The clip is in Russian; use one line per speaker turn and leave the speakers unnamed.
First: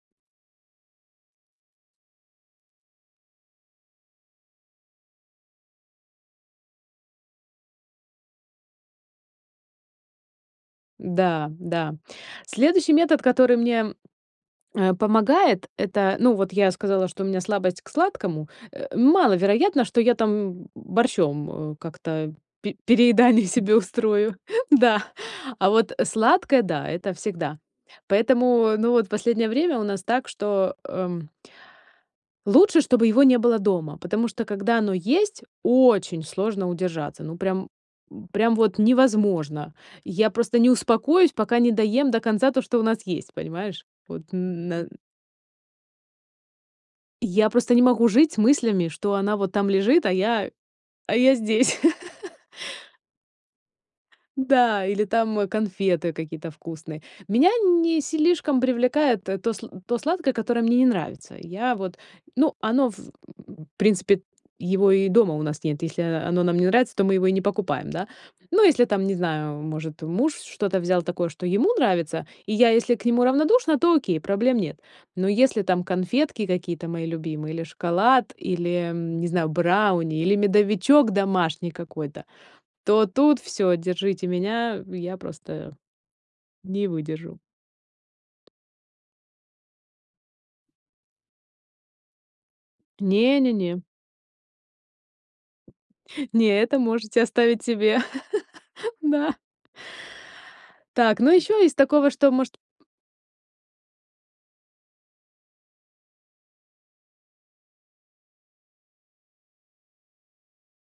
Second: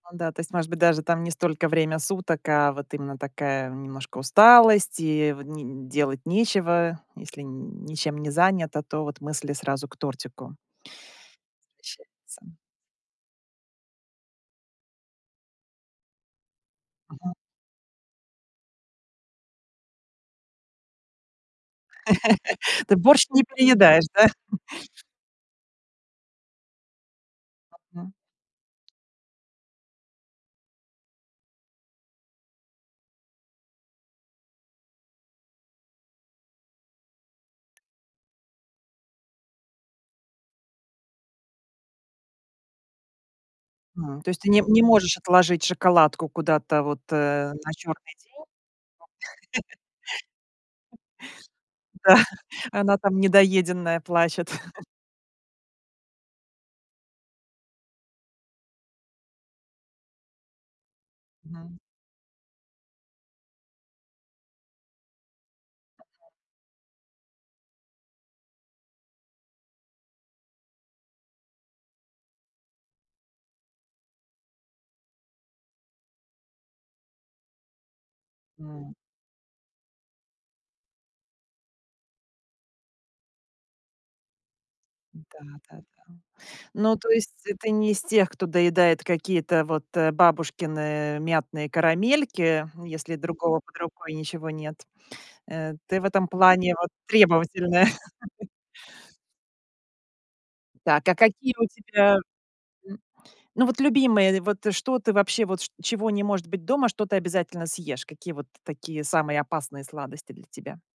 Ну да, то есть, может быть, даже там не столько время суток, а вот именно такая немножко усталость, и в н делать нечего. Если н ничем не занято, то вот мысли сразу к тортику.
Да, да.
[unintelligible] Сам.
Следующий метод, который мне, э, помогает, это- ну, вот я сказала, что у
Мгм.
меня слабость к сладкому, э, маловероятно, что я там борщом, э, как-то пере
Ты борщ не
переедание себе
переедаешь, да?
устрою Да, а вот, э, сладкое, да, это всегда.
Мгм.
Поэтому, ну, вот последнее время у нас так, что, эм лучше, чтобы его не было дома, потому что, когда оно есть, очень сложно удержаться, ну, прям, м, прям вот невозможно. Я просто не успокоюсь, пока не доем до конца то, что у нас есть. Понимаешь?
М,
Вот
то есть ты не м
н
не
на
можешь отложить шоколадку куда-то вот,
Я
э, на
просто не могу
чёрный
жить с мыслями, что она вот
день?
там лежит, а я, а я здесь.
Да, она там недоеденная плачет.
Да, или там конфеты какие-то вкусные. Меня не слишком привлекает т то, сла то сладкое, которое мне не нравится. Я
Мгм.
вот, ну, оно, в, м, принципе, его и дома у нас нет. Если оно нам не нравится, то мы его и не покупаем, да. Ну, если там, не знаю, может, муж что-то взял такое, что ему нравится, и я, если к нему равнодушна, то окей, проблем нет. Но если там конфетки какие-то мои любимые, или шоколад, или,
М.
м, не знаю, брауни, или медовичок домашний какой-то, то тут всё, держите меня, я просто
Да-да-да.
не
Ну, то есть
выдержу.
ты не из тех, кто доедает какие-то вот, э, бабушкины мятные карамельки, если другого под
Не-не-не.
рукой ничего нет. Э, ты в этом
Не,
плане
это
вот
можете оставить
требовательная.
себе. Да.
Так, а
Так, ну,
какие
ещё
у
из такого,
тебя,
что может
м, ну, вот любимые, вот что ты вообще, вот чт чего не может быть дома, что ты обязательно съешь? Какие вот такие самые опасные сладости для тебя?